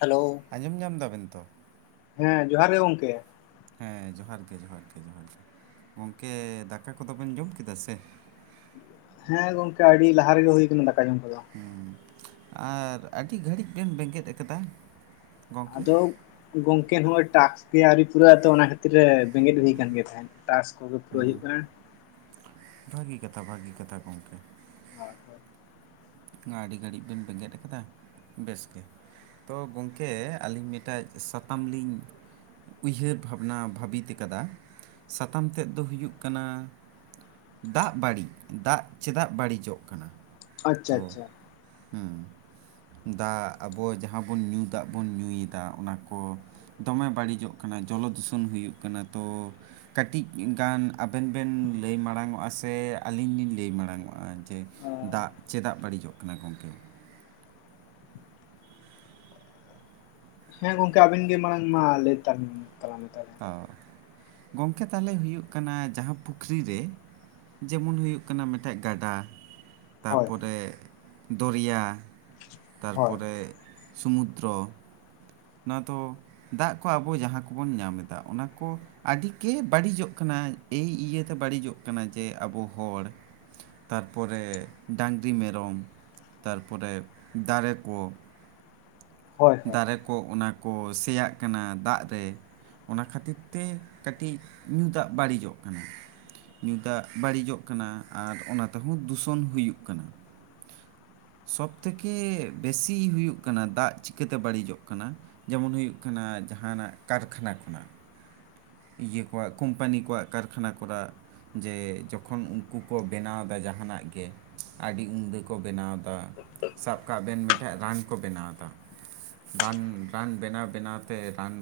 Hello, ᱟᱸᱡᱚᱢ ᱧᱟᱢ ᱫᱟᱵᱮᱱ ᱛᱚ? ᱦᱮᱸ ᱡᱚᱦᱟᱨ ᱜᱮ ᱜᱚᱝᱠᱮ ᱾ ᱦᱮᱸ ᱡᱚᱦᱟᱨ ᱜᱮ ᱡᱚᱦᱟᱨ ᱜᱮ ᱡᱚᱦᱟᱨ ᱜᱮ ᱜᱚᱝᱠᱮ ᱫᱟᱠᱟ ᱠᱚᱫᱚᱵᱮᱱ ᱡᱚᱢ ᱠᱮᱫᱟ ᱥᱮ? ᱦᱮᱸ ᱜᱚᱝᱠᱮ ᱟᱹᱰᱤ ᱞᱟᱦᱟ ᱨᱮᱜᱮ ᱦᱳᱭ ᱠᱟᱱᱟ ᱫᱟᱠᱟ ᱡᱚᱢ ᱠᱚᱫᱚ᱾ ᱦᱩᱸ, ᱟᱨ ᱟᱹᱰᱤ ᱜᱷᱟᱹᱲᱤᱡ ᱵᱮᱱ ᱵᱮᱸᱜᱮᱫ ᱟᱠᱟᱫᱟ᱾ ᱜᱚᱝᱠᱮ ᱟᱫᱚ ᱜᱚᱝᱠᱮ ᱱᱚᱜᱼᱚᱭ ᱴᱟᱠᱥ ᱜᱮ ᱟᱹᱣᱨᱤ ᱯᱩᱨᱟᱹᱜ ᱟᱛᱚ ᱚᱱᱟ ᱛᱤᱨ ᱨᱮ ᱵᱮᱸᱜᱮᱫ ᱦᱩᱭ ᱟᱠᱟᱱ ᱜᱮ ᱛᱟᱦᱮᱸᱫ ᱴᱟᱠᱥ ᱠᱚᱜᱮ ᱯᱩᱨᱟᱹᱣ ᱦᱩᱭᱩᱜ ᱠᱟᱱᱟ᱾ ᱵᱷᱟᱜᱤ ᱠᱟᱛᱷᱟ ᱵᱷᱟᱜᱤ ᱠᱟᱛᱷᱟ ᱜᱚᱝᱠᱮ᱾ [unintelligible] ᱟᱹᱰᱤ ᱜᱷᱟᱹᱲᱤᱡ ᱵᱮᱱ ᱵᱮᱸᱜᱮᱫ ᱟᱠᱟᱫᱟ ᱵᱮᱥ ᱜᱮ᱾ ᱛᱳ ᱜᱚᱝᱠᱮ ᱟᱹᱞᱤᱧ ᱢᱤᱫᱴᱟᱭ ᱥᱟᱛᱟᱢ ᱞᱤᱧ ᱩᱭᱦᱟᱹᱨ ᱵᱷᱟᱵᱽᱱᱟ ᱵᱷᱟᱵᱤᱛ ᱠᱟᱫᱟ, ᱥᱟᱛᱟᱢ ᱛᱮᱫ ᱫᱚ ᱦᱩᱭᱩᱜ ᱠᱟᱱᱟ ᱫᱟᱜ ᱵᱟᱹᱲᱤᱡ ᱫᱟᱜ ᱪᱮᱫᱟᱜ ᱵᱟᱹᱲᱤᱡᱚᱜ ᱠᱟᱱᱟ? ᱟᱪᱪᱷᱟ ᱛᱚ ᱟᱪᱪᱷᱟ ᱦᱩᱸ᱾ ᱫᱟᱜ ᱟᱵᱚ ᱡᱟᱦᱟᱸ ᱵᱚᱱ ᱧᱩ ᱫᱟᱜ ᱵᱚᱱ ᱧᱩᱭᱮᱫᱟ ᱚᱱᱟ ᱠᱚ ᱫᱚᱢᱮ ᱵᱟᱹᱲᱤᱡᱚᱜ ᱠᱟᱱᱟ ᱡᱚᱞᱚ ᱫᱷᱩᱥᱚᱱ ᱦᱩᱭᱩᱜ ᱠᱟᱱᱟ ᱛᱚ ᱠᱟᱹᱴᱤᱡ ᱜᱟᱱ ᱟᱵᱮᱱ ᱵᱮᱱ ᱞᱟᱹᱭ ᱢᱟᱲᱟᱝ ᱚᱜᱼᱟ ᱥᱮ ᱟᱹᱞᱤᱧ ᱞᱤᱧ ᱞᱟᱹᱭ ᱢᱟᱲᱟᱝ ᱚᱜᱼᱟ ᱡᱮ ᱫᱟᱜ ᱪᱮᱫᱟᱜ ᱵᱟᱹᱲᱤᱡᱚᱜ ᱠᱟᱱᱟ ᱜᱚᱢᱠᱮ? ᱦᱮᱸ ᱜᱚᱝᱠᱮ ᱟᱵᱤᱱ ᱜᱮ ᱢᱟᱲᱟᱝ ᱢᱟ ᱞᱟᱹᱭ ᱛᱟᱵᱚᱱ ᱛᱟᱞᱟᱝ ᱢᱮ᱾ ᱚ ᱜᱚᱢᱠᱮ ᱛᱟᱦᱚᱞᱮ ᱦᱩᱭᱩᱜ ᱠᱟᱱᱟ ᱡᱟᱦᱟᱸ ᱯᱩᱠᱷᱨᱤ ᱨᱮ ᱡᱮᱢᱚᱱ ᱦᱩᱭᱩᱜ ᱠᱟᱱᱟ ᱢᱤᱫᱴᱮᱡ ᱜᱟᱰᱟ, ᱦᱳᱭ ᱛᱟᱨᱯᱚᱨᱮ ᱫᱚᱨᱭᱟ ᱦᱳᱭ ᱛᱟᱨᱯᱚᱨᱮ ᱥᱩᱢᱩᱫᱨᱚ ᱚᱱᱟ ᱫᱚ ᱫᱟᱜ ᱠᱚ ᱟᱵᱚ ᱡᱟᱦᱟᱸ ᱠᱚᱵᱚᱱ ᱧᱟᱢ ᱮᱫᱟ ᱚᱱᱟ ᱠᱚ ᱟᱹᱰᱤᱜᱮ ᱵᱟᱹᱲᱤᱡᱚᱜ ᱠᱟᱱᱟ ᱮᱭ ᱤᱭᱟᱹᱛᱮ ᱵᱟᱹᱲᱤᱡᱚᱜ ᱠᱟᱱᱟ ᱡᱮ ᱟᱵᱚ ᱦᱚᱲ ᱛᱟᱨᱯᱚᱨᱮ ᱰᱟᱝᱨᱤ, ᱢᱮᱨᱚᱢ, ᱛᱟᱨᱯᱚᱨᱮ ᱫᱟᱨᱮ ᱠᱚ, ᱦᱳᱭ ᱦᱳᱭ ᱫᱟᱨᱮ ᱠᱚ ᱚᱱᱟ ᱠᱚ ᱥᱮᱭᱟᱜ ᱠᱟᱱᱟ ᱫᱟᱜ ᱨᱮ ᱚᱱᱟ ᱠᱷᱟᱹᱛᱤᱨ ᱛᱮ ᱠᱟᱹᱴᱤᱡ ᱧᱩ ᱫᱟᱜ ᱵᱟᱹᱲᱤᱡᱚᱜ ᱠᱟᱱᱟ᱾ ᱧᱩ ᱫᱟᱜ ᱵᱟᱹᱲᱤᱡᱚᱜ ᱠᱟᱱᱟ ᱟᱨ ᱚᱱᱟ ᱛᱮᱦᱚᱸ ᱫᱩᱥᱚᱱ ᱦᱩᱭᱩᱜ ᱠᱟᱱᱟ᱾ ᱥᱚᱵᱽ ᱛᱷᱮᱠᱮ ᱵᱮᱥᱤ ᱦᱩᱭᱩᱜ ᱠᱟᱱᱟ ᱫᱟᱜ ᱪᱤᱠᱟᱹᱛᱮ ᱵᱟᱹᱲᱤᱡᱚᱜ ᱠᱟᱱᱟ? ᱡᱮᱢᱚᱱ ᱦᱩᱭᱩᱜ ᱠᱟᱱᱟ ᱡᱟᱦᱟᱱᱟᱜ ᱠᱟᱨᱠᱷᱟᱱᱟ ᱠᱷᱚᱱᱟᱜ᱾ ᱤᱭᱟᱹ ᱠᱚᱣᱟᱜ ᱠᱳᱢᱯᱟᱱᱤ ᱠᱚᱣᱟᱜ ᱠᱟᱨᱠᱷᱟᱱᱟ ᱠᱚᱨᱟ ᱡᱮ ᱡᱚᱠᱷᱚᱱ ᱩᱱᱠᱩ ᱠᱚ ᱵᱮᱱᱟᱣ ᱮᱫᱟ ᱡᱟᱦᱟᱱᱟᱜ ᱜᱮ᱾ ᱟᱹᱰᱤ ᱩᱢᱫᱟᱹ ᱠᱚ ᱵᱮᱱᱟᱣᱫᱟ ᱥᱟᱵ ᱠᱟᱜ ᱵᱮᱱ ᱢᱤᱴᱮᱡ ᱨᱟᱱ ᱠᱚ ᱵᱮᱱᱟᱣᱫᱟ ᱨᱟᱱ ᱨᱟᱱ ᱵᱮᱱᱟᱣ ᱵᱮᱱᱟᱣᱛᱮ ᱨᱟᱱ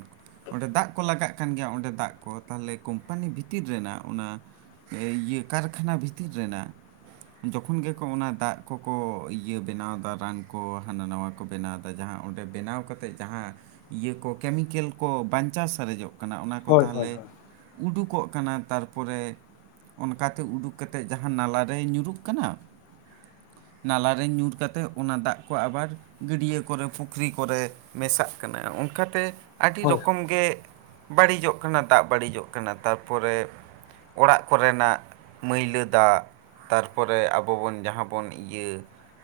ᱚᱸᱰᱮ ᱫᱟᱜ ᱠᱚ ᱞᱟᱜᱟᱜ ᱠᱟᱱ ᱜᱮᱭᱟ ᱚᱸᱰᱮ ᱫᱚ᱾ ᱫᱟᱜ ᱠᱚ ᱛᱟᱦᱚᱞᱮ ᱠᱳᱢᱯᱟᱱᱤ ᱵᱷᱤᱛᱤᱨ ᱨᱮᱱᱟᱜ ᱚᱱᱟ ᱮ ᱤᱭᱟᱹ ᱠᱟᱨᱠᱷᱟᱱᱟ ᱵᱷᱤᱛᱤᱨ ᱨᱮᱱᱟᱜ᱾ ᱡᱚᱠᱷᱚᱱ ᱜᱮᱠᱚ ᱚᱱᱟ ᱫᱟᱜ ᱠᱚᱠᱚ ᱤᱭᱟᱹ ᱵᱮᱱᱟᱣᱫᱟ ᱨᱟᱱ ᱠᱚ ᱦᱟᱱᱟ ᱱᱟᱣᱟ ᱠᱚ ᱵᱮᱱᱟᱣ ᱫᱟ ᱡᱟᱦᱟ ᱚᱸᱰᱮ ᱵᱮᱱᱟᱣ ᱠᱟ ᱠᱟᱛᱮ ᱡᱟᱦᱟ ᱤᱭᱟᱹ ᱠᱚ ᱠᱮᱢᱤᱠᱮᱞ ᱠᱚ ᱵᱟᱧᱪᱟᱣ ᱥᱟᱨᱮᱡᱚᱜ ᱠᱟᱱᱟ ᱚᱱᱟ ᱠᱚ ᱦᱳᱭ ᱦᱳᱭ ᱛᱟᱦᱚᱞᱮ ᱩᱰᱩᱠᱚᱜ ᱠᱟᱱᱟ ᱛᱟᱨᱯᱚᱨᱮ ᱚᱱᱠᱟᱛᱮ ᱩᱰᱩᱠ ᱠᱟᱛᱮᱫ ᱡᱟᱦᱟ ᱱᱟᱞᱟᱨᱮ ᱧᱩᱨᱩᱜ ᱠᱟᱱᱟ᱾ ᱱᱟᱞᱟᱨᱮ ᱧᱩᱨ ᱠᱟᱛᱮ ᱚᱱᱟ ᱫᱟᱜ ᱠᱚ ᱟᱵᱟᱨ ᱜᱟᱹᱰᱭᱟᱹ ᱠᱚᱨᱮ ᱯᱩᱠᱷᱨᱤ ᱠᱚᱨᱮ ᱢᱮᱥᱟᱜ ᱠᱟᱱᱟ ᱚᱱᱠᱟᱛᱮ ᱟᱹᱰᱤ ᱦᱳᱭ ᱦᱳᱭ ᱨᱚᱠᱚᱢ ᱜᱮ ᱵᱟᱹᱲᱤᱡᱚᱜ ᱚᱱᱟ ᱫᱟᱜ ᱵᱟᱹᱲᱤᱡᱚᱜ ᱠᱟᱱᱟ ᱛᱟᱨᱯᱚᱨᱮ ᱚᱲᱟᱜ ᱠᱚᱨᱮᱱᱟᱜ ᱢᱟᱹᱭᱞᱟᱹ ᱫᱟᱜ ᱛᱟᱨᱯᱚᱨᱮ ᱟᱵᱚᱵᱚᱱ ᱡᱟᱦᱟ ᱵᱚᱱ ᱤᱭᱟᱹ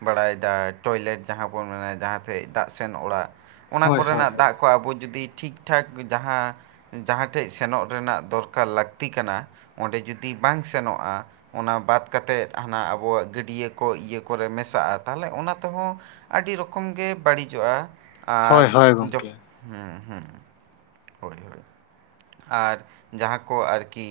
ᱵᱟᱲᱟᱭᱫᱟ ᱴᱚᱭᱞᱮᱴ ᱡᱟᱦᱟᱸ ᱵᱚᱱ ᱚᱱᱮ ᱡᱟᱦᱟ ᱫᱟᱜ ᱥᱮᱱ ᱚᱲᱟᱜ ᱚᱱᱟ ᱦᱳᱭ ᱦᱳᱭ ᱠᱚᱨᱮᱱᱟᱜ ᱦᱳᱭ ᱫᱟᱜ ᱠᱚ ᱟᱵᱚ ᱡᱩᱫᱤ ᱴᱷᱤᱠ ᱴᱷᱟᱠ ᱡᱟᱦᱟ ᱡᱟᱦᱟ ᱴᱷᱮᱡ ᱥᱮᱱᱚᱜ ᱨᱮᱱᱟᱜ ᱫᱚᱨᱠᱟᱨ ᱞᱟᱹᱠᱛᱤ ᱠᱟᱱᱟ ᱚᱸᱰᱮ ᱡᱩᱫᱤ ᱵᱟᱝ ᱥᱮᱱᱚᱜᱼᱟ᱾ ᱚᱱᱟ ᱵᱟᱫ ᱠᱟᱛᱮᱫ ᱦᱟᱱᱟ ᱟᱵᱚᱣᱟᱜ ᱜᱟᱹᱰᱭᱟᱹ ᱠᱚ ᱤᱭᱟᱹ ᱠᱚᱨᱮ ᱢᱮᱥᱟᱜᱼᱟ ᱛᱟᱦᱚᱞᱮ ᱚᱱᱟ ᱛᱮᱦᱚᱸ ᱟᱹᱰᱤ ᱨᱚᱠᱚᱢ ᱜᱮ ᱵᱟᱹᱲᱤᱡᱚᱜᱼᱟ ᱟᱨ ᱦᱳᱭ ᱦᱳᱭ ᱡᱚ ᱜᱚᱝᱠᱮ ᱦᱳᱭ ᱜᱚᱢᱠᱮ ᱦᱩᱸ ᱦᱩᱸ᱾ ᱦᱳᱭ ᱦᱳᱭ ᱟᱨ ᱡᱟᱦᱟ ᱠᱚ ᱟᱨᱠᱤ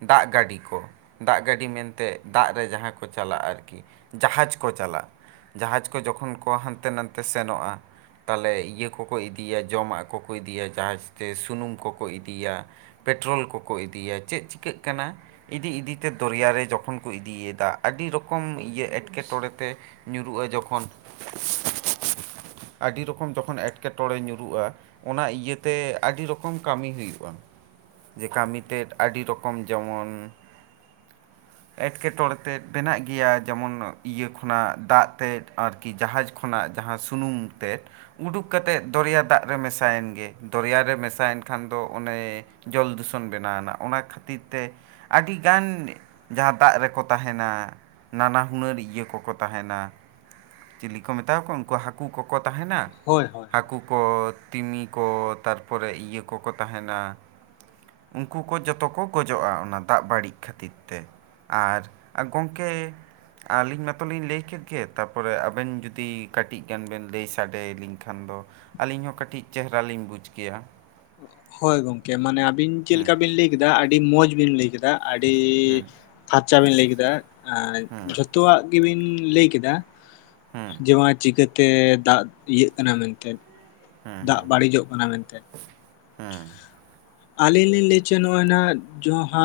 ᱫᱟᱜ ᱜᱟᱹᱰᱤ ᱠᱚ ᱫᱟᱜ ᱜᱟᱹᱰᱤ ᱢᱮᱱᱛᱮ ᱫᱟᱜ ᱨᱮ ᱡᱟᱦᱟ ᱠᱚ ᱪᱟᱞᱟᱜᱼᱟ ᱟᱨᱠᱤ᱾ ᱡᱟᱦᱟᱡᱽ ᱠᱚ ᱪᱟᱞᱟᱜ, ᱡᱟᱦᱟᱡᱽ ᱠᱚ ᱡᱚᱠᱷᱚᱱ ᱠᱚ ᱦᱟᱱᱛᱮ ᱱᱟᱛᱮ ᱥᱮᱱᱚᱜᱼᱟ᱾ ᱛᱟᱞᱞᱮ ᱤᱭᱟᱹ ᱠᱚᱠᱚ ᱤᱫᱤᱭᱟ ᱡᱚᱢᱟᱜ ᱠᱚᱠᱚ ᱤᱫᱤᱭᱟ ᱡᱟᱦᱟᱡᱽ ᱛᱮ ᱥᱩᱱᱩᱢ ᱠᱚᱠᱚ ᱤᱫᱤᱭᱟ᱾ ᱯᱮᱴᱨᱳᱞ ᱠᱚᱠᱚ ᱤᱫᱤᱭᱟ ᱪᱮᱫ ᱪᱤᱠᱟᱹᱜ ᱠᱟᱱᱟ᱾ ᱤᱫᱤ ᱤᱫᱤᱛᱮ ᱫᱚᱨᱭᱟᱨ ᱨᱮ ᱡᱚᱠᱷᱚᱱ ᱠᱚ ᱤᱫᱤᱭᱮᱫᱟ ᱟᱹᱰᱤ ᱨᱚᱠᱚᱢ ᱤᱭᱟᱹ ᱮᱴᱠᱮᱴᱚᱬᱮ ᱛᱮ ᱧᱩᱨᱩᱜᱼᱟ ᱡᱚᱠᱷᱚᱱ [inaudible] ᱟᱹᱰᱤ ᱨᱚᱠᱚᱢ ᱡᱚᱠᱷᱚᱱ ᱮᱴᱠᱮᱴᱚᱬᱮ ᱧᱩᱨᱩᱜᱼᱟ ᱚᱱᱟ ᱤᱭᱟᱹᱛᱮ ᱟᱹᱰᱤ ᱨᱚᱠᱚᱢ ᱠᱟᱹᱢᱤ ᱦᱩᱭᱩᱜᱼᱟ, ᱡᱮ ᱠᱟᱹᱢᱤ ᱛᱮᱫ ᱟᱹᱰᱤ ᱨᱚᱠᱚᱢ ᱡᱚᱢᱚᱱ ᱮᱴᱠᱮᱴᱚᱬᱮ ᱛᱮᱫ ᱵᱮᱱᱟᱜ ᱜᱮᱭᱟ ᱡᱮᱢᱚᱱ ᱤᱭᱟᱹ ᱠᱷᱚᱱᱟᱜ ᱫᱟᱜ ᱛᱮᱫ ᱟᱨ ᱠᱤ ᱡᱟᱦᱟᱡᱽ ᱠᱷᱚᱱᱟᱜ ᱡᱟᱦᱟ ᱥᱩᱱᱩᱢ ᱛᱮᱫ᱾ ᱩᱸᱰᱩᱠ ᱠᱟᱛᱮᱫ ᱫᱚᱨᱭᱟ ᱫᱟᱜ ᱨᱮ ᱢᱮᱥᱟᱭᱮᱱ ᱜᱮ ᱫᱚᱨᱭᱟ ᱨᱮ ᱢᱮᱥᱟᱭᱮᱱ ᱠᱷᱟᱱ ᱫᱚ ᱚᱱᱮ ᱡᱚᱞ ᱫᱩᱥᱚᱱ ᱵᱮᱱᱟᱣᱱᱟ ᱚᱱᱟ ᱠᱷᱟᱹᱛᱤᱨ ᱛᱮ ᱟᱹᱰᱤᱜᱟᱱ ᱡᱟᱦᱟ ᱫᱟᱜ ᱨᱮᱠᱚ ᱛᱟᱦᱮᱱᱟ ᱱᱟᱱᱟ ᱦᱩᱱᱟᱹᱨ ᱤᱭᱟᱹ ᱠᱚᱠᱚ ᱛᱟᱦᱮᱱᱟ ᱪᱤᱞᱤ ᱠᱚ ᱢᱮᱛᱟᱠᱚᱣᱟ ᱩᱱᱠᱩ ᱦᱟᱠ ᱠᱩ ᱠᱚᱠᱚ ᱛᱟᱦᱮᱱᱟ ᱦᱳᱭ ᱦᱳᱭ ᱦᱟᱠᱩ ᱠᱚ ᱛᱤᱢᱤ ᱠᱚ ᱯᱚᱨᱮ ᱤᱭᱟᱹ ᱠᱚᱠᱚ ᱛᱟᱦᱮᱱᱟ᱾ ᱩᱝᱠᱩ ᱠᱚ ᱡᱚᱛᱚ ᱠᱚ ᱜᱚᱡᱚᱜᱼᱟ ᱚᱱᱟ ᱫᱟᱜ ᱵᱟᱹᱲᱤᱡ ᱠᱷᱟᱹᱛᱤᱨ ᱛᱮ᱾ ᱟᱨ ᱜᱚᱝᱠᱮ ᱾ ᱟᱹᱞᱤᱧ ᱢᱟᱛᱚ ᱞᱤᱧ ᱞᱟᱹᱭ ᱠᱮᱫ ᱜᱮ ᱛᱟᱨᱯᱚᱨᱮ ᱟᱵᱮᱱ ᱡᱩᱫᱤ ᱠᱟᱹᱴᱤᱡ ᱜᱟᱱ ᱵᱮᱱ ᱞᱟᱹᱭ ᱥᱟᱰᱮᱞᱤᱧ ᱠᱷᱟᱱ ᱫᱚ ᱟᱹᱞᱤᱧ ᱦᱚᱸ ᱠᱟᱹᱴᱤᱡ ᱪᱮᱦᱨᱟ ᱞᱤᱧ ᱵᱩᱡ ᱠᱮᱭᱟ᱾ ᱦᱳᱭ ᱜᱚᱝᱠᱮ ᱢᱟᱱᱮ ᱟᱵᱤᱱ ᱪᱮᱫ ᱞᱮᱠᱟ ᱵᱤᱱ ᱞᱟᱹᱭ ᱠᱮᱫᱟ ᱟᱹᱰᱤ ᱢᱚᱸᱡᱽ ᱵᱤᱱ ᱞᱟᱹᱭ ᱠᱮᱫᱟ ᱟᱹᱰᱤ ᱯᱷᱟᱨᱪᱟ ᱵᱤᱱ ᱞᱟᱹᱭ ᱠᱮᱫᱟ ᱟᱨ ᱡᱷᱚᱛᱚᱣᱟᱜ ᱜᱮᱵᱤᱱ ᱞᱟᱹᱭ ᱠᱮᱫᱟ᱾ ᱦᱮᱸ ᱡᱮ ᱵᱟᱝ ᱪᱤᱠᱟᱹᱛᱮ ᱫᱟᱜ ᱤᱭᱟᱹᱜ ᱠᱟᱱᱟ ᱢᱮᱱᱛᱮ, ᱫᱟᱜ ᱵᱟᱹᱲᱤᱡᱚᱜ ᱠᱟᱱᱟ ᱢᱮᱱᱛᱮ᱾ ᱦᱮᱸ ᱟᱹᱞᱤᱧ ᱞᱤᱧ ᱞᱟᱹᱭ ᱦᱚᱪᱚᱭ ᱱᱚᱜᱼᱚᱭ ᱱᱟᱜ ᱡᱟᱦᱟ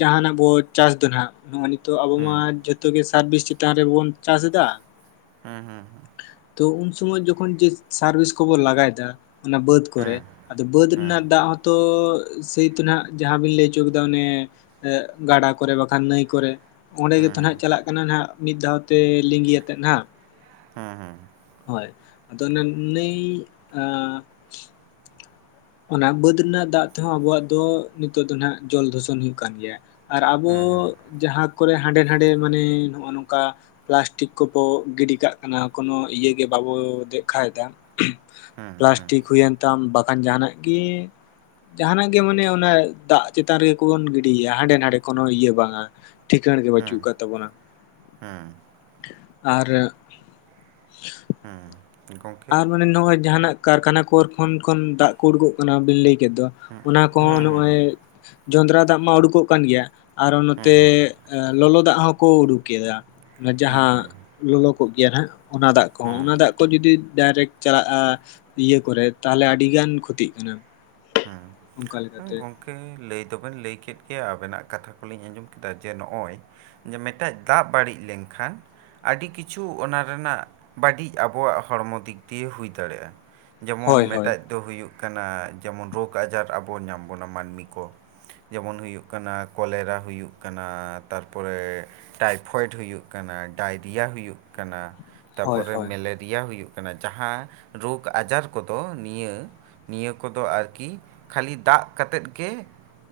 ᱡᱟᱦᱟᱱᱟᱜ ᱵᱚ ᱪᱟᱥ ᱫᱚ ᱱᱟᱦᱟᱜ᱾ ᱱᱚᱜᱼᱚᱭ ᱱᱤᱛᱚᱜ ᱟᱵᱚ ᱢᱟ ᱡᱚᱛᱚ ᱜᱮ ᱥᱟᱨᱵᱤᱥ ᱪᱮᱛᱟᱱ ᱨᱮᱵᱚᱱ ᱪᱟᱥ ᱫᱟ᱾ ᱛᱚ ᱩᱱ ᱥᱚᱢᱚᱭ ᱡᱚᱠᱷᱚᱱ ᱡᱮ ᱥᱟᱨᱵᱤᱥ ᱠᱚᱵᱚᱱ ᱞᱟᱜᱟᱭᱫᱟ ᱚᱱᱟ ᱵᱟᱹᱫᱽ ᱠᱚᱨᱮ᱾ ᱟᱫᱚ ᱵᱟᱹᱫᱽ ᱨᱮᱱᱟᱜ ᱫᱟᱜ ᱦᱚᱸᱛᱚ ᱥᱟᱹᱭᱛᱚ ᱦᱟᱜ ᱡᱟᱦᱟᱵᱤᱱ ᱞᱟᱹᱭ ᱚᱪᱚ ᱠᱮᱫᱟ ᱚᱱᱮ ᱜᱟᱰᱟ ᱠᱚᱨᱮ ᱵᱟᱠᱷᱟᱱ ᱱᱟᱹᱭ ᱠᱚᱨᱮ ᱚᱸᱰᱮ ᱜᱮᱛᱚ ᱦᱟᱸᱜ ᱪᱟᱞᱟᱜ ᱠᱟᱱᱟ ᱦᱟᱸᱜ ᱢᱤᱫ ᱫᱷᱟᱣᱛᱮ ᱞᱤᱸᱜᱤ ᱟᱛᱮᱫ ᱱᱟᱜ᱾ ᱦᱩᱸ ᱦᱩᱸ ᱦᱳᱭ ᱟᱫᱚ ᱚᱱᱟ ᱱᱟ. ᱭ ᱚᱱᱟ ᱵᱟᱹᱫᱽ ᱨᱮᱱᱟᱜ ᱫᱟᱜ ᱛᱮᱦᱚᱸ ᱟᱵᱩᱣᱟᱜ ᱫᱚ ᱱᱤᱛᱚᱜ ᱫᱚ ᱱᱟᱜ ᱡᱚᱞ ᱫᱩᱥᱚᱱ ᱦᱩᱭᱩᱜ ᱠᱟᱱ ᱜᱮᱭᱟ᱾ ᱟᱨ ᱟᱵᱚ ᱡᱟᱦᱟᱸ ᱠᱚᱨᱮ ᱦᱟᱸᱰᱮ ᱱᱟᱰᱮ ᱢᱟᱱᱮ ᱦᱚᱜ ᱱᱚᱝᱠᱟ ᱯᱞᱟᱥᱴᱤᱠ ᱠᱚᱵᱚ ᱜᱤᱰᱤ ᱠᱟᱜ ᱠᱟᱱᱟ ᱠᱳᱱᱳ ᱤᱭᱟᱹ ᱜᱮ ᱵᱟᱵᱚ ᱫᱮᱠᱷᱟᱭᱫᱟ᱾ ᱯᱞᱟᱥᱴᱤᱠ ᱦᱩᱭᱮᱱ ᱛᱟᱢ ᱵᱟᱠᱷᱟᱱ ᱡᱟᱦᱟᱸᱱᱟᱜ ᱜᱤ ᱡᱟᱦᱟᱸᱱᱟᱜ ᱜᱮ ᱢᱟᱱᱮ ᱚᱱᱟ ᱫᱟᱜ ᱪᱮᱛᱟᱱ ᱨᱮᱜᱮ ᱠᱚᱵᱚᱱ ᱜᱤᱰᱤᱭᱮᱭᱟ ᱦᱟᱸᱰᱮ ᱱᱟᱰᱮ ᱠᱳᱱᱳ ᱤᱭᱟᱹ ᱵᱟᱝᱼᱟ᱾ ᱴᱷᱤᱠᱟᱹᱬ ᱜᱮ ᱦᱮᱸ ᱵᱟᱹᱪᱩᱜ ᱠᱟᱫ ᱛᱟᱵᱚᱱᱟ ᱦᱮᱸ ᱟᱨ ᱦᱩᱸ ᱟᱨ ᱢᱟᱱᱮ ᱱᱚᱜᱼᱚᱭ ᱡᱟᱦᱟᱸᱱᱟᱜ ᱠᱟᱨᱠᱷᱟᱱᱟ ᱠᱚᱨᱮ ᱠᱷᱚᱱ ᱠᱷᱚᱱ ᱫᱟᱜ ᱠᱚ ᱩᱰᱩᱠᱚᱜ ᱠᱟᱱᱟ ᱵᱤᱱ ᱞᱟᱹᱭ ᱠᱮᱫ ᱫᱚ ᱚᱱᱟ ᱠᱚᱦᱚᱸ ᱱᱚᱜᱼᱚᱭ ᱡᱚᱸᱫᱽᱨᱟ ᱫᱟᱜ ᱢᱟ ᱩᱰᱩᱠᱚᱜ ᱠᱟᱱ ᱜᱮᱭᱟ᱾ ᱟᱨᱚ ᱱᱚᱛᱮ ᱞᱚᱞᱚ ᱫᱟᱜ ᱦᱚᱸᱠᱚ ᱩᱰᱩᱠ ᱠᱮᱫᱟ ᱚᱱᱟ ᱡᱟᱦᱟᱸ ᱞᱚᱞᱚ ᱠᱚᱜ ᱜᱮᱭᱟ ᱱᱟᱦᱟᱜ, ᱚᱱᱟ ᱫᱟᱜ ᱠᱚᱦᱚᱸ ᱾ ᱚᱱᱟ ᱫᱟᱜ ᱠᱚ ᱡᱩᱫᱤ ᱰᱟᱭᱨᱮᱠᱴ ᱪᱟᱞᱟᱜ-ᱟ ᱤᱭᱟᱹ ᱠᱚᱨᱮ, ᱛᱟᱦᱚᱞᱮ ᱟᱹᱰᱤ ᱜᱟᱱ ᱠᱷᱚᱛᱤᱜ ᱠᱟᱱᱟ ᱾ ᱦᱩᱸ, ᱜᱚᱝᱠᱮ ᱜᱚᱢᱠᱮ ᱞᱟᱹᱭ ᱫᱚᱵᱮᱱ ᱞᱟᱹᱭ ᱠᱮᱫ ᱜᱮᱭᱟ᱾ ᱟᱵᱮᱱᱟᱜ ᱠᱟᱛᱷᱟ ᱠᱚᱞᱤᱧ ᱟᱸᱡᱚᱢ ᱠᱮᱫᱟ ᱡᱮ, ᱱᱚᱜ-ᱚᱭ ᱡᱮ ᱢᱤᱫᱴᱮᱡ ᱫᱟᱜ ᱵᱟᱲᱤᱡ ᱞᱮᱱᱠᱷᱟᱱ ᱟᱹᱰᱤ ᱠᱤᱪᱷᱩ ᱚᱱᱟ ᱨᱮᱱᱟᱜ ᱵᱟᱹᱲᱤᱡ ᱟᱵᱚᱣᱟᱜ ᱦᱚᱲᱢᱚ ᱫᱤᱠ ᱫᱤᱭᱮ ᱦᱩᱭ ᱫᱟᱲᱮᱭᱟᱜ-ᱟ᱾ ᱦᱳᱭ ᱡᱮᱢᱚᱱ ᱦᱳᱭ ᱢᱮᱴᱟᱡ ᱫᱚ ᱦᱩᱭᱩᱜ ᱠᱟᱱᱟ, ᱡᱮᱢᱚᱱ ᱨᱳᱜᱽ ᱟᱡᱟᱨ ᱟᱵᱚ ᱧᱟᱢ ᱵᱚᱱᱟ ᱢᱟᱹᱱᱢᱤ ᱠᱚ᱾ ᱡᱮᱢᱚᱱ ᱦᱩᱭᱩᱜ ᱠᱟᱱᱟ, ᱠᱚᱞᱮᱨᱟ ᱦᱩᱭᱩᱜ ᱠᱟᱱᱟ ᱾ ᱛᱟᱨᱯᱚᱨᱮ ᱴᱟᱭᱯᱷᱚᱭᱮᱰ ᱦᱩᱭᱩᱜ ᱠᱟᱱᱟ, ᱰᱟᱭᱨᱤᱭᱟ ᱦᱩᱭᱩᱜ ᱠᱟᱱᱟ᱾ ᱦᱳᱭ ᱛᱟᱯᱚᱨᱮ ᱦᱳᱭ ᱢᱮᱞᱮᱨᱤᱭᱟ ᱦᱩᱭᱩᱜ ᱠᱟᱱᱟ᱾ ᱡᱟᱦᱟᱸ ᱨᱳᱜᱽ ᱟᱡᱟᱨ ᱠᱚᱫᱚ ᱱᱤᱭᱟᱹ ᱱᱤᱭᱟᱹ ᱠᱚᱫᱚ ᱟᱨᱠᱤ ᱠᱷᱟᱞᱤ ᱫᱟᱜ ᱠᱟᱛᱮᱫ ᱜᱮ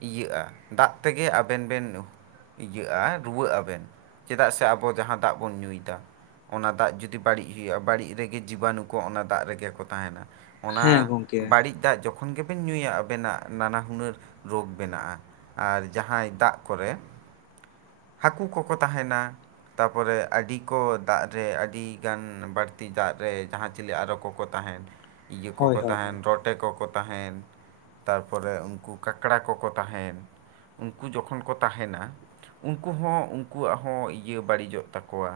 ᱤᱭᱟᱹᱜᱼᱟ, ᱫᱟᱜ ᱛᱮᱜᱮ ᱟᱵᱮᱱ ᱵᱮᱱ ᱤᱭᱟᱹᱜ-ᱟ ᱨᱩᱣᱟᱹᱜ ᱟᱵᱮᱱ, ᱪᱮᱫᱟᱜ ᱥᱮ ᱟᱵᱚ ᱡᱟᱦᱟᱸ ᱫᱟᱜ ᱵᱚᱱ ᱧᱩᱭᱮᱫᱟ᱾ ᱚᱱᱟ ᱫᱟᱜ ᱡᱩᱫᱤ ᱵᱟᱹᱲᱤᱡ ᱦᱩᱭᱩᱜ-ᱟ᱾ ᱵᱟᱹᱲᱤᱡ ᱨᱮᱜᱮ ᱡᱤᱵᱟᱱᱩ ᱠᱚ ᱚᱱᱟ ᱫᱟᱜ ᱨᱮᱜᱮ ᱠᱚ ᱛᱟᱦᱮᱸᱱᱟ᱾ ᱚᱱᱟ ᱦᱮᱸ ᱜᱚᱢᱠᱮ ᱵᱟᱹᱲᱤᱡ ᱫᱟᱜ ᱡᱚᱠᱷᱚᱱ ᱜᱮᱵᱮᱱ ᱧᱩᱭᱟ, ᱟᱵᱮᱱᱟᱜ ᱱᱟᱱᱟ ᱦᱩᱱᱟᱹᱨ ᱨᱳᱜᱽ ᱵᱮᱱᱟᱜᱼᱟ᱾ ᱟᱨ ᱡᱟᱦᱟᱸᱭ ᱫᱟᱜ ᱠᱚᱨᱮ, ᱦᱟᱹᱠᱩ ᱠᱚᱠᱚ ᱛᱟᱦᱮᱸᱱᱟ ᱛᱟᱯᱚᱨᱮ ᱟᱹᱰᱤ ᱠᱚ ᱫᱟᱜ ᱨᱮ, ᱟᱹᱰᱤ ᱜᱟᱱ ᱵᱟᱹᱲᱛᱤ ᱫᱟᱜ ᱨᱮ ᱡᱟᱦᱟᱸ ᱪᱤᱞᱤ ᱟᱨᱚ ᱠᱚᱠᱚ ᱛᱟᱦᱮᱸᱱ, ᱤᱭᱟᱹ ᱦᱳᱭ ᱠᱚᱠᱚ ᱦᱳᱭ ᱛᱟᱦᱮᱸᱱ ᱦᱳᱭ ᱨᱚᱴᱮ ᱠᱚᱠᱚ ᱛᱟᱦᱮᱸᱱ ᱛᱟᱨᱯᱚᱨᱮ ᱩᱱᱠᱩ ᱠᱟᱠᱲᱟ ᱠᱚᱠᱚ ᱛᱟᱦᱮᱸᱱ᱾ ᱩᱱᱠᱩ ᱡᱚᱠᱷᱚᱱ ᱠᱚ ᱛᱟᱦᱮᱸᱱᱟ ᱩᱱᱠᱩ ᱦᱚᱸ ᱩᱱᱠᱩᱣᱟᱜ ᱦᱚᱸ ᱤᱭᱟᱹ ᱵᱟᱹᱲᱤᱡᱚᱜ ᱛᱟᱠᱚᱣᱟ᱾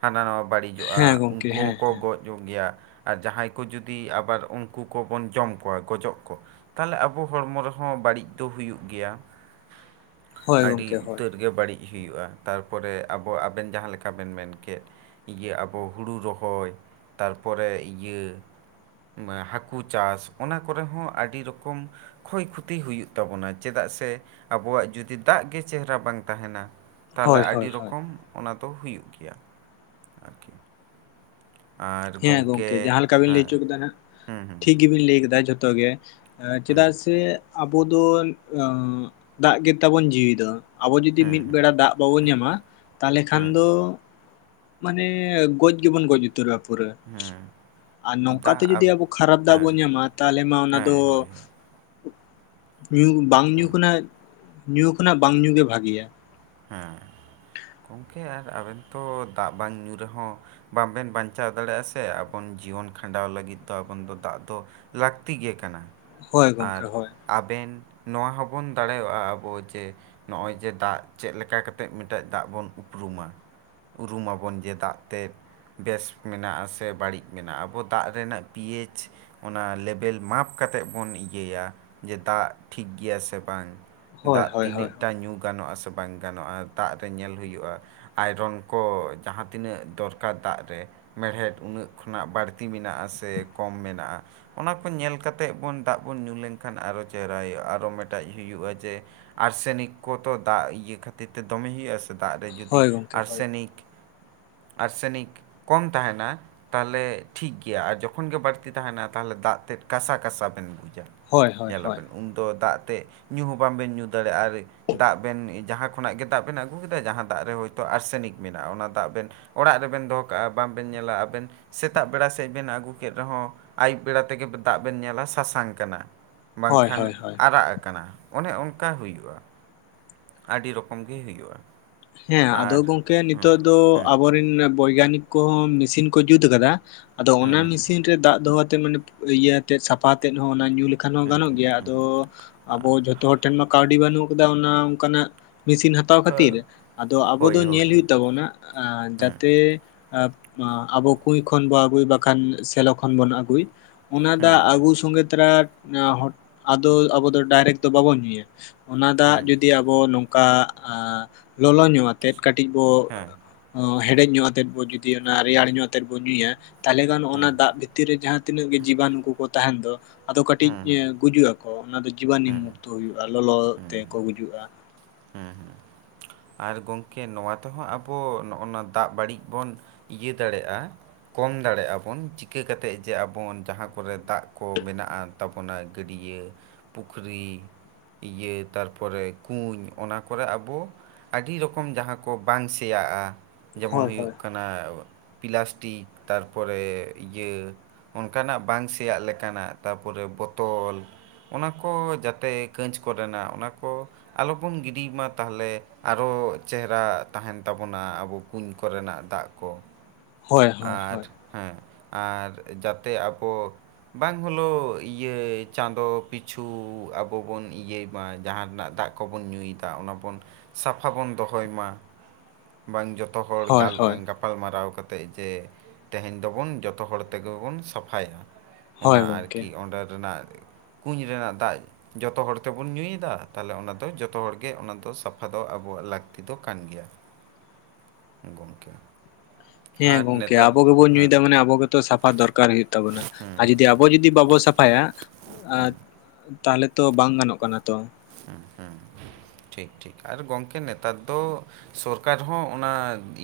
ᱦᱟᱱᱟ ᱱᱚᱣᱟ ᱦᱮᱸ ᱵᱟᱹᱲᱤᱡᱚᱜ-ᱟ᱾ ᱜᱚᱢᱠᱮ ᱩᱱᱠᱩ ᱦᱮᱸ ᱦᱚᱸᱠᱚ ᱦᱮᱸ ᱜᱚᱡᱚᱜ ᱜᱮᱭᱟ ᱟᱨ ᱡᱟᱦᱟᱸᱭ ᱠᱚ ᱡᱚᱫᱤ ᱟᱵᱟᱨ ᱩᱱᱠᱩ ᱠᱚᱵᱚᱱ ᱡᱚᱢ ᱠᱚᱣᱟ ᱜᱚᱡᱚᱜ ᱠᱚ, ᱛᱟᱦᱞᱮ ᱟᱵᱚ ᱦᱚᱲᱢᱚ ᱨᱮᱦᱚᱸ ᱵᱟᱲᱤᱡ ᱫᱚ ᱦᱩᱭᱩᱜ ᱜᱮᱭᱟ᱾ ᱦᱳᱭ ᱜᱚᱢᱠᱮ ᱟᱹᱰᱤ ᱦᱳᱭ ᱩᱛᱟᱹᱨ ᱜᱮ ᱵᱟᱹᱲᱤᱡ ᱾ ᱦᱩᱭᱩᱜ-ᱟ, ᱛᱟᱨᱯᱚᱨᱮ ᱟᱵᱚ ᱟᱵᱮᱱ ᱡᱟᱦᱟᱸ ᱞᱮᱠᱟ ᱵᱮᱱ ᱢᱮᱱᱠᱮᱜ ᱾ ᱤᱭᱟᱹ ᱟᱵᱚ ᱦᱩᱲᱩ ᱨᱚᱦᱚᱭ, ᱛᱟᱨᱯᱚᱨᱮ ᱤᱭᱟᱹ ᱦᱟᱹᱠᱩ ᱠᱩ ᱪᱟᱥ, ᱚᱱᱟ ᱠᱚᱨᱮ ᱦᱚᱸ ᱟᱹᱰᱤ ᱨᱚᱠᱚᱢ ᱠᱷᱚᱭ ᱠᱷᱚᱛᱤ ᱦᱩᱭᱩᱜ ᱛᱟᱵᱚᱱᱟ᱾ ᱪᱮᱫᱟᱜ ᱥᱮ ᱟᱵᱚᱣᱟᱜ ᱡᱩᱫᱤ ᱫᱟᱜ ᱜᱮ ᱪᱮᱦᱨᱟ ᱵᱟᱝ ᱛᱟᱦᱮᱸᱱᱟ᱾ ᱛᱟᱦᱞᱮ ᱦᱳᱭ ᱟᱹᱰᱤ ᱦᱳᱭ ᱦᱳᱭ ᱨᱚᱠᱚᱢ ᱚᱱᱟ ᱫᱚ ᱦᱩᱭᱩᱜ ᱜᱮᱭᱟ ᱟᱨᱠᱤ ᱾ ᱦᱮᱸ ᱜᱚᱝᱠᱮ ᱡᱟᱦᱟᱸ ᱞᱮᱠᱟ ᱵᱤᱱ ᱞᱟᱹᱭ ᱦᱮᱸ ᱚᱪᱚ ᱠᱮᱫᱟ ᱱᱟᱜ, ᱦᱮᱸ ᱦᱮᱸ ᱴᱷᱤᱠ ᱜᱮᱵᱤᱱ ᱞᱟᱹᱭ ᱠᱮᱫᱟ ᱡᱷᱚᱛᱚ ᱜᱮ᱾ ᱦᱮᱸ ᱪᱮᱫᱟᱜ ᱥᱮ, ᱟᱵᱚ ᱫᱚ ᱫᱟᱜ ᱜᱮᱛᱟᱵᱚᱱ ᱡᱤᱣᱤ ᱫᱚ᱾ ᱟᱵᱚ ᱡᱩᱫᱤ ᱢᱤᱫ ᱵᱮᱲᱟ ᱫᱟᱜ ᱵᱟᱵᱚᱱ ᱧᱟᱢᱟ, ᱛᱟᱦᱞᱮ ᱠᱷᱟᱱ ᱫᱚ ᱢᱟᱱᱮ ᱜᱚᱡ ᱜᱮᱵᱚᱱ ᱜᱚᱡ ᱩᱛᱟᱹᱨᱚᱜ-ᱟ ᱯᱩᱨᱟᱹ ᱾ ᱦᱮᱸ ᱟᱨ ᱱᱚᱝᱠᱟᱛᱮ ᱫᱟᱜ ᱡᱩᱫᱤ ᱟᱵ- ᱟᱵᱚ ᱠᱷᱟᱨᱟᱯ ᱫᱟᱜ ᱦᱮᱸ ᱵᱚᱱ ᱧᱟᱢᱟ, ᱛᱟᱦᱚᱞᱮ ᱢᱟ ᱚᱱᱟ ᱫᱚ ᱦᱮᱸ ᱦᱳᱭ ᱦᱳᱭ ᱧᱩ ᱵᱟᱝ ᱧᱩ ᱠᱷᱚᱱᱟᱜ, ᱧᱩ ᱠᱷᱚᱱᱟᱜ ᱵᱟᱝ ᱧᱩ ᱜᱮ ᱵᱷᱟᱜᱮᱭᱟ᱾ ᱦᱮᱸ, ᱜᱚᱝᱠᱮ ᱟᱨ ᱟᱵᱮᱱ ᱛᱚ ᱫᱟᱜ ᱵᱟᱝ ᱧᱩ ᱨᱮᱦᱚᱸ ᱵᱟᱵᱮᱱ ᱵᱟᱧᱪᱟᱣ ᱫᱟᱲᱮᱭᱟᱜ-ᱟ ᱥᱮ, ᱟᱵᱚᱱ ᱡᱤᱭᱚᱱ ᱠᱷᱟᱸᱰᱟᱣ ᱞᱟᱹᱜᱤᱫ ᱫᱚ ᱟᱵᱚᱱ ᱫᱚ ᱫᱟᱜ ᱫᱚ ᱞᱟᱠᱛᱤ ᱜᱮ ᱠᱟᱱᱟ ᱦᱳᱭ ᱾ ᱜᱚᱢᱠᱮ ᱟᱨ ᱦᱳᱭ ᱟᱵᱮᱱ ᱱᱚᱣᱟ ᱦᱚᱸᱵᱚᱱ ᱫᱟᱲᱮᱭᱟᱜ-ᱟ ᱟᱵᱚ ᱡᱮ, ᱱᱚᱜ-ᱚᱭ ᱡᱮ ᱫᱟᱜ ᱪᱮᱫ ᱞᱮᱠᱟ ᱠᱟᱛᱮᱫ ᱢᱤᱫᱴᱮᱡ ᱫᱟᱜ ᱵᱚᱱ ᱩᱯᱨᱩᱢᱟ᱾ ᱩᱨᱩᱢᱟ ᱵᱚᱱ ᱡᱮ ᱫᱟᱜ ᱛᱮ ᱵᱮᱥ ᱢᱮᱱᱟᱜ-ᱟ ᱥᱮ, ᱵᱟᱹᱲᱤᱡ ᱢᱮᱱᱟᱜ-ᱟ᱾ ᱟᱵᱚ ᱫᱟᱜ ᱨᱮᱱᱟᱜ ᱯᱤᱭᱮᱡᱽ ᱚᱱᱟ ᱞᱮᱵᱮᱞ ᱢᱟᱯ ᱠᱟᱛᱮᱜ ᱵᱚᱱ ᱤᱭᱟᱹᱭᱟ, ᱡᱮ ᱫᱟᱜ ᱴᱷᱤᱠ ᱜᱮᱭᱟ ᱥᱮ ᱵᱟᱝ? ᱦᱳᱭ ᱫᱟᱜ ᱦᱳᱭ ᱦᱳᱭ ᱛᱤᱱᱟᱹᱜ ᱴᱟ ᱧᱩ ᱜᱟᱱᱚᱜ ᱟᱥᱮ, ᱵᱟᱝ ᱜᱟᱱᱚᱜᱼᱟ ᱫᱟᱜ ᱨᱮ ᱧᱮᱞ ᱦᱩᱭᱩᱜᱼᱟ? ᱟᱭᱨᱚᱱ ᱠᱚ ᱡᱟᱦᱟᱸ ᱛᱤᱱᱟᱹᱜ ᱫᱚᱨᱠᱟᱨ ᱫᱟᱜ ᱨᱮ᱾ ᱢᱮᱲᱦᱮᱫ ᱩᱱᱟᱹᱜ ᱠᱷᱚᱱᱟᱜ ᱵᱟᱹᱲᱛᱤ ᱢᱮᱱᱟᱜ ᱟᱥᱮ ᱠᱚᱢ ᱢᱮᱱᱟᱜᱼᱟ ᱾ ᱚᱱᱟ ᱠᱚ ᱧᱮᱞ ᱠᱟᱛᱮᱜ ᱵᱚᱱ ᱫᱟᱜ ᱵᱚᱱ ᱧᱩ ᱞᱮᱱᱠᱷᱟᱱ ᱟᱨᱚ ᱪᱮᱦᱨᱟ ᱦᱩᱭᱩᱜᱼᱟ᱾ ᱟᱨᱚ ᱢᱤᱫᱴᱟᱜ ᱦᱩᱭᱩᱜᱼᱟ ᱡᱮ ᱟᱨᱥᱮᱱᱤᱠ ᱠᱚ ᱛᱚ ᱫᱟᱜ ᱤᱭᱼᱼ ᱤᱭᱟᱹ ᱠᱷᱟᱹᱛᱤᱨ ᱛᱮ ᱫᱚᱢᱮ ᱦᱩᱭᱩᱜᱼᱟ ᱥᱮ ᱫᱟᱜ ᱨᱮ ᱡᱩᱫᱤ ᱦᱳᱭ ᱜᱚᱢᱠᱮ ᱦᱳᱭ ᱟᱨᱥᱮᱱᱤᱠ, ᱟᱨᱥᱮᱱᱤᱠᱼᱼ ᱠᱚᱢ ᱛᱟᱦᱮᱸᱱᱟ ᱾ ᱛᱟᱦᱚᱞᱮ ᱴᱷᱤᱠ ᱜᱮᱭᱟ, ᱟᱨ ᱡᱚᱠᱷᱚᱱ ᱜᱮ ᱵᱟᱹᱲᱛᱤ ᱛᱟᱸᱦᱮᱱᱟ ᱛᱟᱦᱞᱮ ᱫᱟᱜ ᱛᱮᱫ ᱠᱟᱥᱟ ᱠᱟᱥᱟ ᱵᱤᱱ ᱵᱩᱡᱟ ᱦᱳᱭ ᱾ ᱦᱳᱭ ᱦᱳᱭ ᱧᱮᱞᱟᱵᱮᱱ ᱩᱱᱫᱚ ᱫᱟᱜ ᱛᱮ ᱧᱩ ᱦᱚᱸ ᱵᱟᱝᱵᱮᱱ ᱧᱩ ᱫᱟᱲᱮᱭᱟᱜᱼᱟ ᱟᱨ ᱫᱟᱜ ᱵᱮᱱᱼᱼ ᱡᱟᱦᱟᱸ ᱠᱷᱚᱱᱟᱜ ᱜᱮ ᱫᱟᱜ ᱵᱮᱱ ᱟᱹᱜᱩ ᱠᱮᱫᱟ ᱡᱟᱦᱟᱸ ᱫᱟᱜ ᱨᱮ ᱦᱳᱭ ᱛᱚ ᱟᱨᱥᱮᱱᱤᱠ ᱢᱮᱱᱟᱜᱼᱟ ᱚᱱᱟ ᱫᱟᱜ ᱵᱮᱱᱼᱼ ᱚᱲᱟᱜ ᱨᱮᱵᱮᱱ ᱫᱚᱦᱚ ᱠᱟᱜᱼᱟ, ᱵᱟᱝᱵᱮᱱ ᱧᱮᱞᱟ ᱟᱵᱮᱱᱼᱼ ᱥᱮᱛᱟᱜ ᱵᱮᱲᱟ ᱥᱮᱫ ᱵᱮᱱ ᱟᱹᱜᱩ ᱠᱮᱫ ᱨᱮᱦᱚᱸ, ᱟᱹᱭᱩᱵ ᱵᱮᱲᱟ ᱛᱮᱜᱮ ᱫᱟᱜ ᱵᱮᱱ ᱧᱮᱞᱟ ᱥᱟᱥᱟᱝ ᱠᱟᱱᱟ ᱾ ᱦᱳᱭ ᱵᱟᱝᱠᱷᱟᱱ ᱦᱳᱭ ᱦᱳᱭ ᱟᱨᱟᱜ ᱟᱠᱟᱱᱟ ᱚᱱᱮ ᱚᱱᱠᱟ ᱦᱩᱭᱩᱜᱼᱟ ᱾ ᱟᱹᱰᱤ ᱨᱚᱠᱚᱢ ᱜᱮ ᱦᱩᱭᱩᱜᱼᱟ ᱾ ᱦᱮᱸ ᱟᱫᱚ ᱜᱚᱝᱠᱮ ᱱᱤᱛᱚᱜ ᱫᱚ ᱦᱮᱸ ᱟᱵᱚᱨᱮᱱ ᱵᱳᱭᱜᱟᱱᱤᱠᱼᱼ ᱠᱚᱦᱚᱸ ᱢᱮᱥᱤᱱ ᱠᱚ ᱡᱩᱛ ᱟᱠᱟᱫᱟ, ᱟᱫᱚ ᱚᱱᱟ ᱢᱮᱥᱤᱱ ᱨᱮ ᱫᱟᱜ ᱫᱚᱦᱚ ᱟᱛᱮ ᱢᱟᱱᱮᱼᱼ ᱤᱭᱟᱹ ᱟᱛᱮᱫ, ᱥᱟᱯᱷᱟ ᱟᱛᱮᱫ ᱦᱚᱸ ᱚᱱᱟ ᱧᱩ ᱞᱮᱠᱷᱟᱱ ᱦᱚᱸ ᱦᱮᱸ ᱜᱟᱱᱚᱜ ᱜᱮᱭᱟ ᱦᱮᱸ ᱟᱫᱚᱼᱼ ᱟᱵᱚ ᱡᱷᱚᱛᱚ ᱦᱚᱲ ᱴᱷᱮᱱ ᱢᱟ ᱠᱟᱹᱣᱰᱤ ᱵᱟᱹᱱᱩᱜ ᱟᱠᱟᱫᱟ ᱚᱱᱟ ᱚᱱᱠᱟ ᱱᱟᱜ ᱢᱮᱥᱤᱱ ᱦᱟᱛᱟᱣ ᱦᱮᱸ ᱠᱷᱟᱹᱛᱤᱨᱼᱼ ᱟᱫᱚ ᱟᱵᱚ ᱫᱚ ᱦᱳᱭ ᱦᱳᱭ ᱧᱮᱞ ᱦᱩᱭᱩᱜ ᱛᱟᱵᱚᱱᱟ ᱟᱸ ᱦᱮᱸ ᱡᱟᱛᱮᱼᱼ ᱮ ᱟᱵᱚ ᱠᱩᱧ ᱠᱷᱚᱱ ᱵᱚᱱ ᱟᱹᱜᱩᱭ, ᱵᱟᱠᱷᱟᱱ ᱥᱮᱞᱚ ᱠᱷᱚᱱ ᱵᱚᱱ ᱟᱹᱜᱩᱭ ᱾ ᱚᱱᱟ ᱫᱟᱜ ᱟᱹᱜᱩ ᱥᱚᱸᱝᱜᱮ ᱛᱟᱨᱟ ᱟᱸ ᱟᱫᱚ ᱟᱵᱚ ᱫᱚ ᱰᱟᱭᱨᱮᱠᱴ ᱫᱚ ᱵᱟᱵᱚᱱ ᱧᱩᱭᱟ ᱾ ᱚᱱᱟ ᱫᱟᱜ ᱡᱩᱫᱤ ᱟᱵᱚ ᱱᱚᱝᱠᱟ ᱟᱸ ᱞᱚᱞᱚ ᱧᱚᱜ ᱟᱛᱮᱫ ᱠᱟᱹᱴᱤᱡ ᱵᱚᱼᱼ ᱦᱮᱸ ᱚᱸ ᱦᱮᱰᱮᱡ ᱧᱚᱜ ᱟᱛᱮᱫ ᱵᱚᱱ ᱡᱩᱫᱤ ᱚᱱᱟ ᱨᱮᱭᱟᱲ ᱧᱚᱜ ᱟᱛᱮᱫ ᱵᱚᱱ ᱧᱩᱭᱟᱼᱼ ᱛᱟᱦᱚᱞᱮ ᱠᱷᱟᱱ ᱚᱱᱟ ᱫᱟᱜ ᱵᱷᱤᱛᱤᱨ ᱨᱮ ᱡᱟᱦᱟᱸ ᱛᱤᱱᱟᱹᱜ ᱜᱮ ᱡᱤᱵᱟᱱᱩ ᱠᱚ ᱛᱟᱸᱦᱮᱱ ᱫᱚ ᱟᱫᱚ ᱠᱟᱹᱴᱤᱡ ᱮ ᱜᱩᱡᱩᱜ ᱟᱠᱚ ᱾ ᱠᱚ ᱚᱱᱟ ᱫᱚ ᱡᱤᱵᱟᱱᱩ ᱢᱩᱠᱛᱚ ᱦᱩᱭᱩᱜᱼᱟ, ᱞᱚᱞᱚ ᱛᱮᱠᱚ ᱜᱩᱡᱩᱜᱼᱟ ᱾ ᱟᱨ ᱜᱚᱢᱠᱮ ᱱᱚᱣᱟ ᱛᱮᱦᱚᱸ ᱟᱵᱚ ᱱᱚᱜᱼᱚ ᱱᱚᱣᱟ ᱫᱟᱜ ᱵᱟᱹᱲᱤᱡ ᱵᱚᱱ ᱤᱭᱟᱹ ᱫᱟᱲᱮᱜᱼᱟ ᱾ ᱠᱚᱢ ᱫᱟᱲᱮᱭᱟᱜᱼᱟ ᱵᱚᱱ, ᱪᱤᱠᱟᱹ ᱠᱟᱛᱮᱫ ᱡᱮ ᱟᱵᱚ ᱡᱟᱦᱟᱸ ᱠᱚᱨᱮ ᱫᱟᱜ ᱠᱚ ᱢᱮᱱᱟᱜᱼᱟ ᱾ ᱛᱟᱵᱚᱱᱟ ᱜᱟᱹᱰᱭᱟᱹ, ᱯᱩᱠᱷᱨᱤ ᱾ ᱤᱭᱟᱹ ᱛᱟᱨᱯᱚᱨᱮ ᱠᱩᱧ ᱚᱱᱟ ᱠᱚᱨᱮ ᱟᱵᱚᱼᱼ ᱟᱹᱰᱤ ᱨᱚᱠᱚᱢ ᱡᱟᱦᱟᱸ ᱠᱚ ᱵᱟᱝ ᱥᱮᱭᱟᱜᱼᱟ, ᱦᱳᱭ ᱡᱮᱢᱚᱱ ᱦᱩᱭᱩᱜ ᱦᱳᱭ ᱠᱟᱱᱟᱼᱼ ᱚᱱᱟ ᱯᱤᱞᱟᱥᱴᱤᱠ, ᱛᱟᱨᱯᱚᱨᱮ ᱤᱭᱟᱹᱼᱼ ᱚᱱᱠᱟᱱᱟᱜ ᱵᱟᱝ ᱥᱮᱭᱟᱜ ᱞᱮᱠᱟᱱᱟᱜ, ᱛᱟᱯᱚᱨᱮ ᱵᱚᱛᱚᱞᱼᱼ ᱚᱱᱟ ᱠᱚ ᱡᱟᱛᱮ ᱠᱟᱺᱪ ᱠᱚᱨᱮᱱᱟᱜ ᱚᱱᱟ ᱠᱚ ᱟᱞᱚᱵᱚᱱ ᱜᱤᱰᱤᱭ ᱢᱟ ᱛᱟᱦᱚᱞᱮᱼᱼ ᱟᱨᱚ ᱪᱮᱦᱨᱟ ᱛᱟᱸᱦᱮᱱ ᱛᱟᱵᱚᱱᱟ ᱟᱵᱚ ᱠᱩᱧ ᱠᱚᱨᱮᱱᱟᱜ ᱫᱟᱜ ᱠᱚ ᱾ ᱦᱳᱭ ᱦᱳᱭ ᱟᱨ ᱦᱳᱭ ᱦᱮᱸ ᱟᱨ ᱡᱟᱛᱮ ᱟᱵᱚᱼᱼ ᱵᱟᱝ ᱦᱚᱞᱳᱣ ᱤᱭᱟᱹ ᱪᱟᱸᱫᱚ ᱯᱤᱪᱷᱩ ᱟᱵᱚ ᱵᱚᱱ ᱤᱭᱟᱹᱭ ᱢᱟ ᱡᱟᱦᱟᱸ ᱨᱮᱱᱟᱜ ᱫᱟᱜᱼᱼ ᱟᱠᱚ ᱵᱚᱱ ᱧᱩᱭᱮᱫᱟ ᱚᱱᱟ ᱵᱚᱱ ᱥᱟᱯᱷᱟ ᱵᱚᱱ ᱫᱚᱦᱚᱭ ᱢᱟ ᱾ ᱵᱟᱝ ᱡᱚᱛᱚ ᱦᱚᱲ ᱦᱳᱭ ᱜᱟᱞ ᱦᱳᱭ ᱮᱱ ᱫᱚᱼᱼ ᱜᱟᱯᱟᱞ ᱢᱟᱨᱟᱣ ᱠᱟᱛᱮᱫ ᱡᱮ ᱛᱮᱦᱮᱧ ᱫᱚ ᱵᱚᱱ ᱡᱚᱛᱚ ᱦᱚᱲ ᱛᱮᱜᱮ ᱵᱚᱱ ᱥᱟᱯᱷᱟᱭᱟ ᱾ ᱚᱱᱟ ᱦᱳᱭ ᱜᱚᱢᱠᱮ ᱟᱨᱠᱤ ᱚᱸᱰᱮ ᱨᱮᱱᱟᱜ ᱠᱩᱧ ᱨᱮᱱᱟᱜ ᱫᱟᱜᱼᱼ ᱡᱚᱛᱚ ᱦᱚᱲ ᱛᱮᱵᱚᱱ ᱧᱩᱭᱮᱫᱟ, ᱛᱟᱦᱞᱮ ᱚᱱᱟ ᱫᱚ ᱡᱚᱛᱚ ᱦᱚᱲᱜᱮ ᱚᱱᱟ ᱫᱚ ᱥᱟᱯᱷᱟ ᱫᱚ ᱟᱵᱚᱣᱟᱜ ᱞᱟᱹᱠᱛᱤ ᱫᱚ ᱠᱟᱱ ᱜᱮᱭᱟ ᱾ ᱜᱚᱢᱠᱮ ᱾ ᱦᱮᱸ ᱜᱚᱝᱠᱮ ᱟᱵᱚ ᱜᱮᱵᱚᱱ ᱦᱮᱸ ᱧᱩᱭᱮᱫᱟ ᱢᱟᱱᱮ ᱟᱵᱚ ᱜᱮᱛᱚ ᱥᱟᱯᱷᱟ ᱫᱚᱨᱠᱟᱨ ᱦᱩᱭᱩᱜ ᱛᱟᱵᱚᱱᱟ, ᱟᱨ ᱡᱩᱫᱤ ᱼᱼ ᱟᱵᱚ ᱡᱩᱫᱤ ᱵᱟᱵᱚ ᱥᱟᱯᱷᱟᱭᱟ ᱛᱟᱦᱚᱞᱮ ᱛᱚ ᱵᱟᱝ ᱜᱟᱱᱚᱜ ᱠᱟᱱᱟ ᱛᱚ ᱾ ᱦᱮᱸ ᱦᱮᱸ ᱴᱷᱤᱠ ᱴᱷᱤᱠ, ᱟᱨ ᱜᱚᱝᱠᱮ ᱱᱮᱛᱟᱨ ᱫᱚᱼᱼ ᱥᱚᱨᱠᱟᱨ ᱦᱚᱸ ᱚᱱᱟ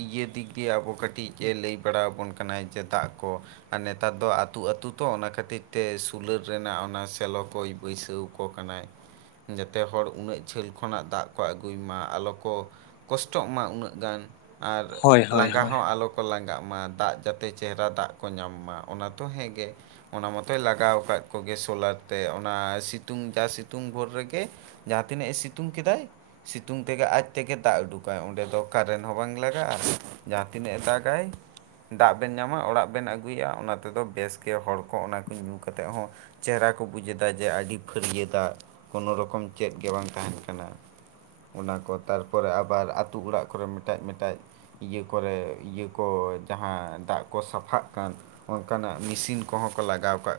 ᱤᱭᱟᱹ ᱫᱤᱠ ᱫᱤᱭᱮ ᱟᱵᱚ ᱠᱟᱹᱴᱤᱡ ᱮ ᱞᱟᱹᱭ ᱵᱟᱲᱟᱣ ᱟᱵᱚᱱ ᱠᱟᱱᱟᱭ ᱡᱮ ᱫᱟᱜ ᱠᱚᱼᱼ ᱟᱨ ᱱᱮᱛᱟᱨ ᱫᱚ ᱟᱹᱛᱩ ᱟᱹᱛᱩ ᱛᱚ ᱚᱱᱟ ᱠᱷᱟᱹᱛᱤᱨ ᱛᱮ ᱥᱩᱞᱟᱹᱨ ᱨᱮᱱᱟᱜ ᱚᱱᱟ ᱥᱮᱞᱳ ᱠᱚᱭ ᱵᱟᱹᱭᱥᱟᱹᱣ ᱟᱠᱚ ᱠᱟᱱᱟᱭ ᱾ ᱡᱟᱛᱮ ᱦᱚᱲ ᱩᱱᱟᱹᱜ ᱡᱷᱟᱹᱞ ᱠᱷᱚᱱᱟᱜ ᱫᱟᱜ ᱠᱚ ᱟᱹᱜᱩᱭ ᱢᱟ ᱟᱞᱚ ᱠᱚᱼᱼ ᱠᱚᱥᱴᱚᱜ ᱢᱟ ᱩᱱᱟᱹᱜ ᱜᱟᱱ, ᱟᱨ ᱦᱳᱭ ᱦᱳᱭ ᱞᱟᱸᱜᱟ ᱦᱳᱭ ᱦᱚᱸ ᱟᱞᱚᱼᱼ ᱞᱟᱸᱜᱟᱸᱜ ᱢᱟ ᱫᱟᱜ ᱡᱟᱛᱮ ᱪᱮᱦᱮᱨᱟ ᱫᱟᱜ ᱠᱚ ᱧᱟᱢ ᱢᱟ ᱚᱱᱟ ᱛᱚ ᱦᱮᱸᱜᱮ, ᱚᱱᱟ ᱢᱟᱚᱛᱚᱭ ᱞᱟᱜᱟᱣ ᱟᱠᱟᱫ ᱠᱚᱜᱮ ᱥᱳᱞᱟᱨ ᱛᱮ ᱚᱱᱟ ᱥᱤᱛᱩᱝ ᱡᱟ ᱥᱤᱛᱩᱝ ᱵᱷᱳᱨ ᱨᱮᱜᱮ ᱜᱮ ᱡᱟᱦᱟᱸ ᱛᱤᱱᱟᱹᱜ ᱮ ᱥᱤᱛᱩᱝ ᱠᱮᱫᱟᱭ ᱥᱤᱛᱩᱝ ᱛᱮᱜᱮ ᱟᱡ ᱛᱮᱜᱮ ᱫᱟᱜ ᱩᱰᱩᱠᱟᱭ ᱚᱸᱰᱮ ᱫᱚ ᱠᱟᱨᱮᱱᱴ ᱦᱚᱸ ᱵᱟᱝ ᱞᱟᱜᱟᱜ-ᱟ᱾ ᱡᱟᱦᱟᱸ ᱛᱤᱱᱟᱹᱜ ᱮ ᱫᱟᱜᱟᱭ ᱫᱟᱜ ᱵᱮᱱ ᱧᱟᱢᱟ ᱚᱲᱟᱜ ᱵᱮᱱ ᱟᱹᱜᱩᱭᱟ ᱚᱱᱟ ᱛᱮᱫᱚ ᱵᱮᱥ ᱜᱮ ᱦᱚᱲ ᱠᱚ ᱚᱱᱟ ᱠᱚ ᱧᱩ ᱠᱟᱛᱮᱫ ᱦᱚᱸ ᱪᱮᱦᱨᱟ ᱠᱚ ᱵᱩᱡᱮᱫᱟ ᱡᱮ ᱟᱹᱰᱤ ᱯᱷᱟᱹᱨᱭᱟᱹᱫᱟᱜ ᱠᱳᱱᱳ ᱨᱚᱠᱚᱢ ᱪᱮᱫ ᱜᱮ ᱵᱟᱝ ᱛᱟᱦᱮᱱ ᱠᱟᱱᱟ᱾ ᱚᱱᱟ ᱠᱚ ᱛᱟᱨᱯᱚᱨᱮ ᱟᱵᱟᱨ ᱟᱛᱩ ᱚᱲᱟᱜ ᱠᱚᱨᱮ ᱢᱮᱴᱟᱜᱡ ᱢᱮᱴᱟᱜᱡ ᱤᱭᱟᱹ ᱠᱚᱨᱮ ᱤᱭᱟᱹ ᱠᱚ ᱡᱟᱦᱟᱸ ᱫᱟᱜ ᱠᱚ ᱥᱟᱯᱷᱟᱜ ᱠᱟᱱ ᱚᱱᱠᱟᱱᱟᱜ ᱢᱮᱥᱤᱱ ᱠᱚᱦᱚᱸ ᱠᱚ ᱞᱟᱜᱟᱣ ᱠᱟᱜ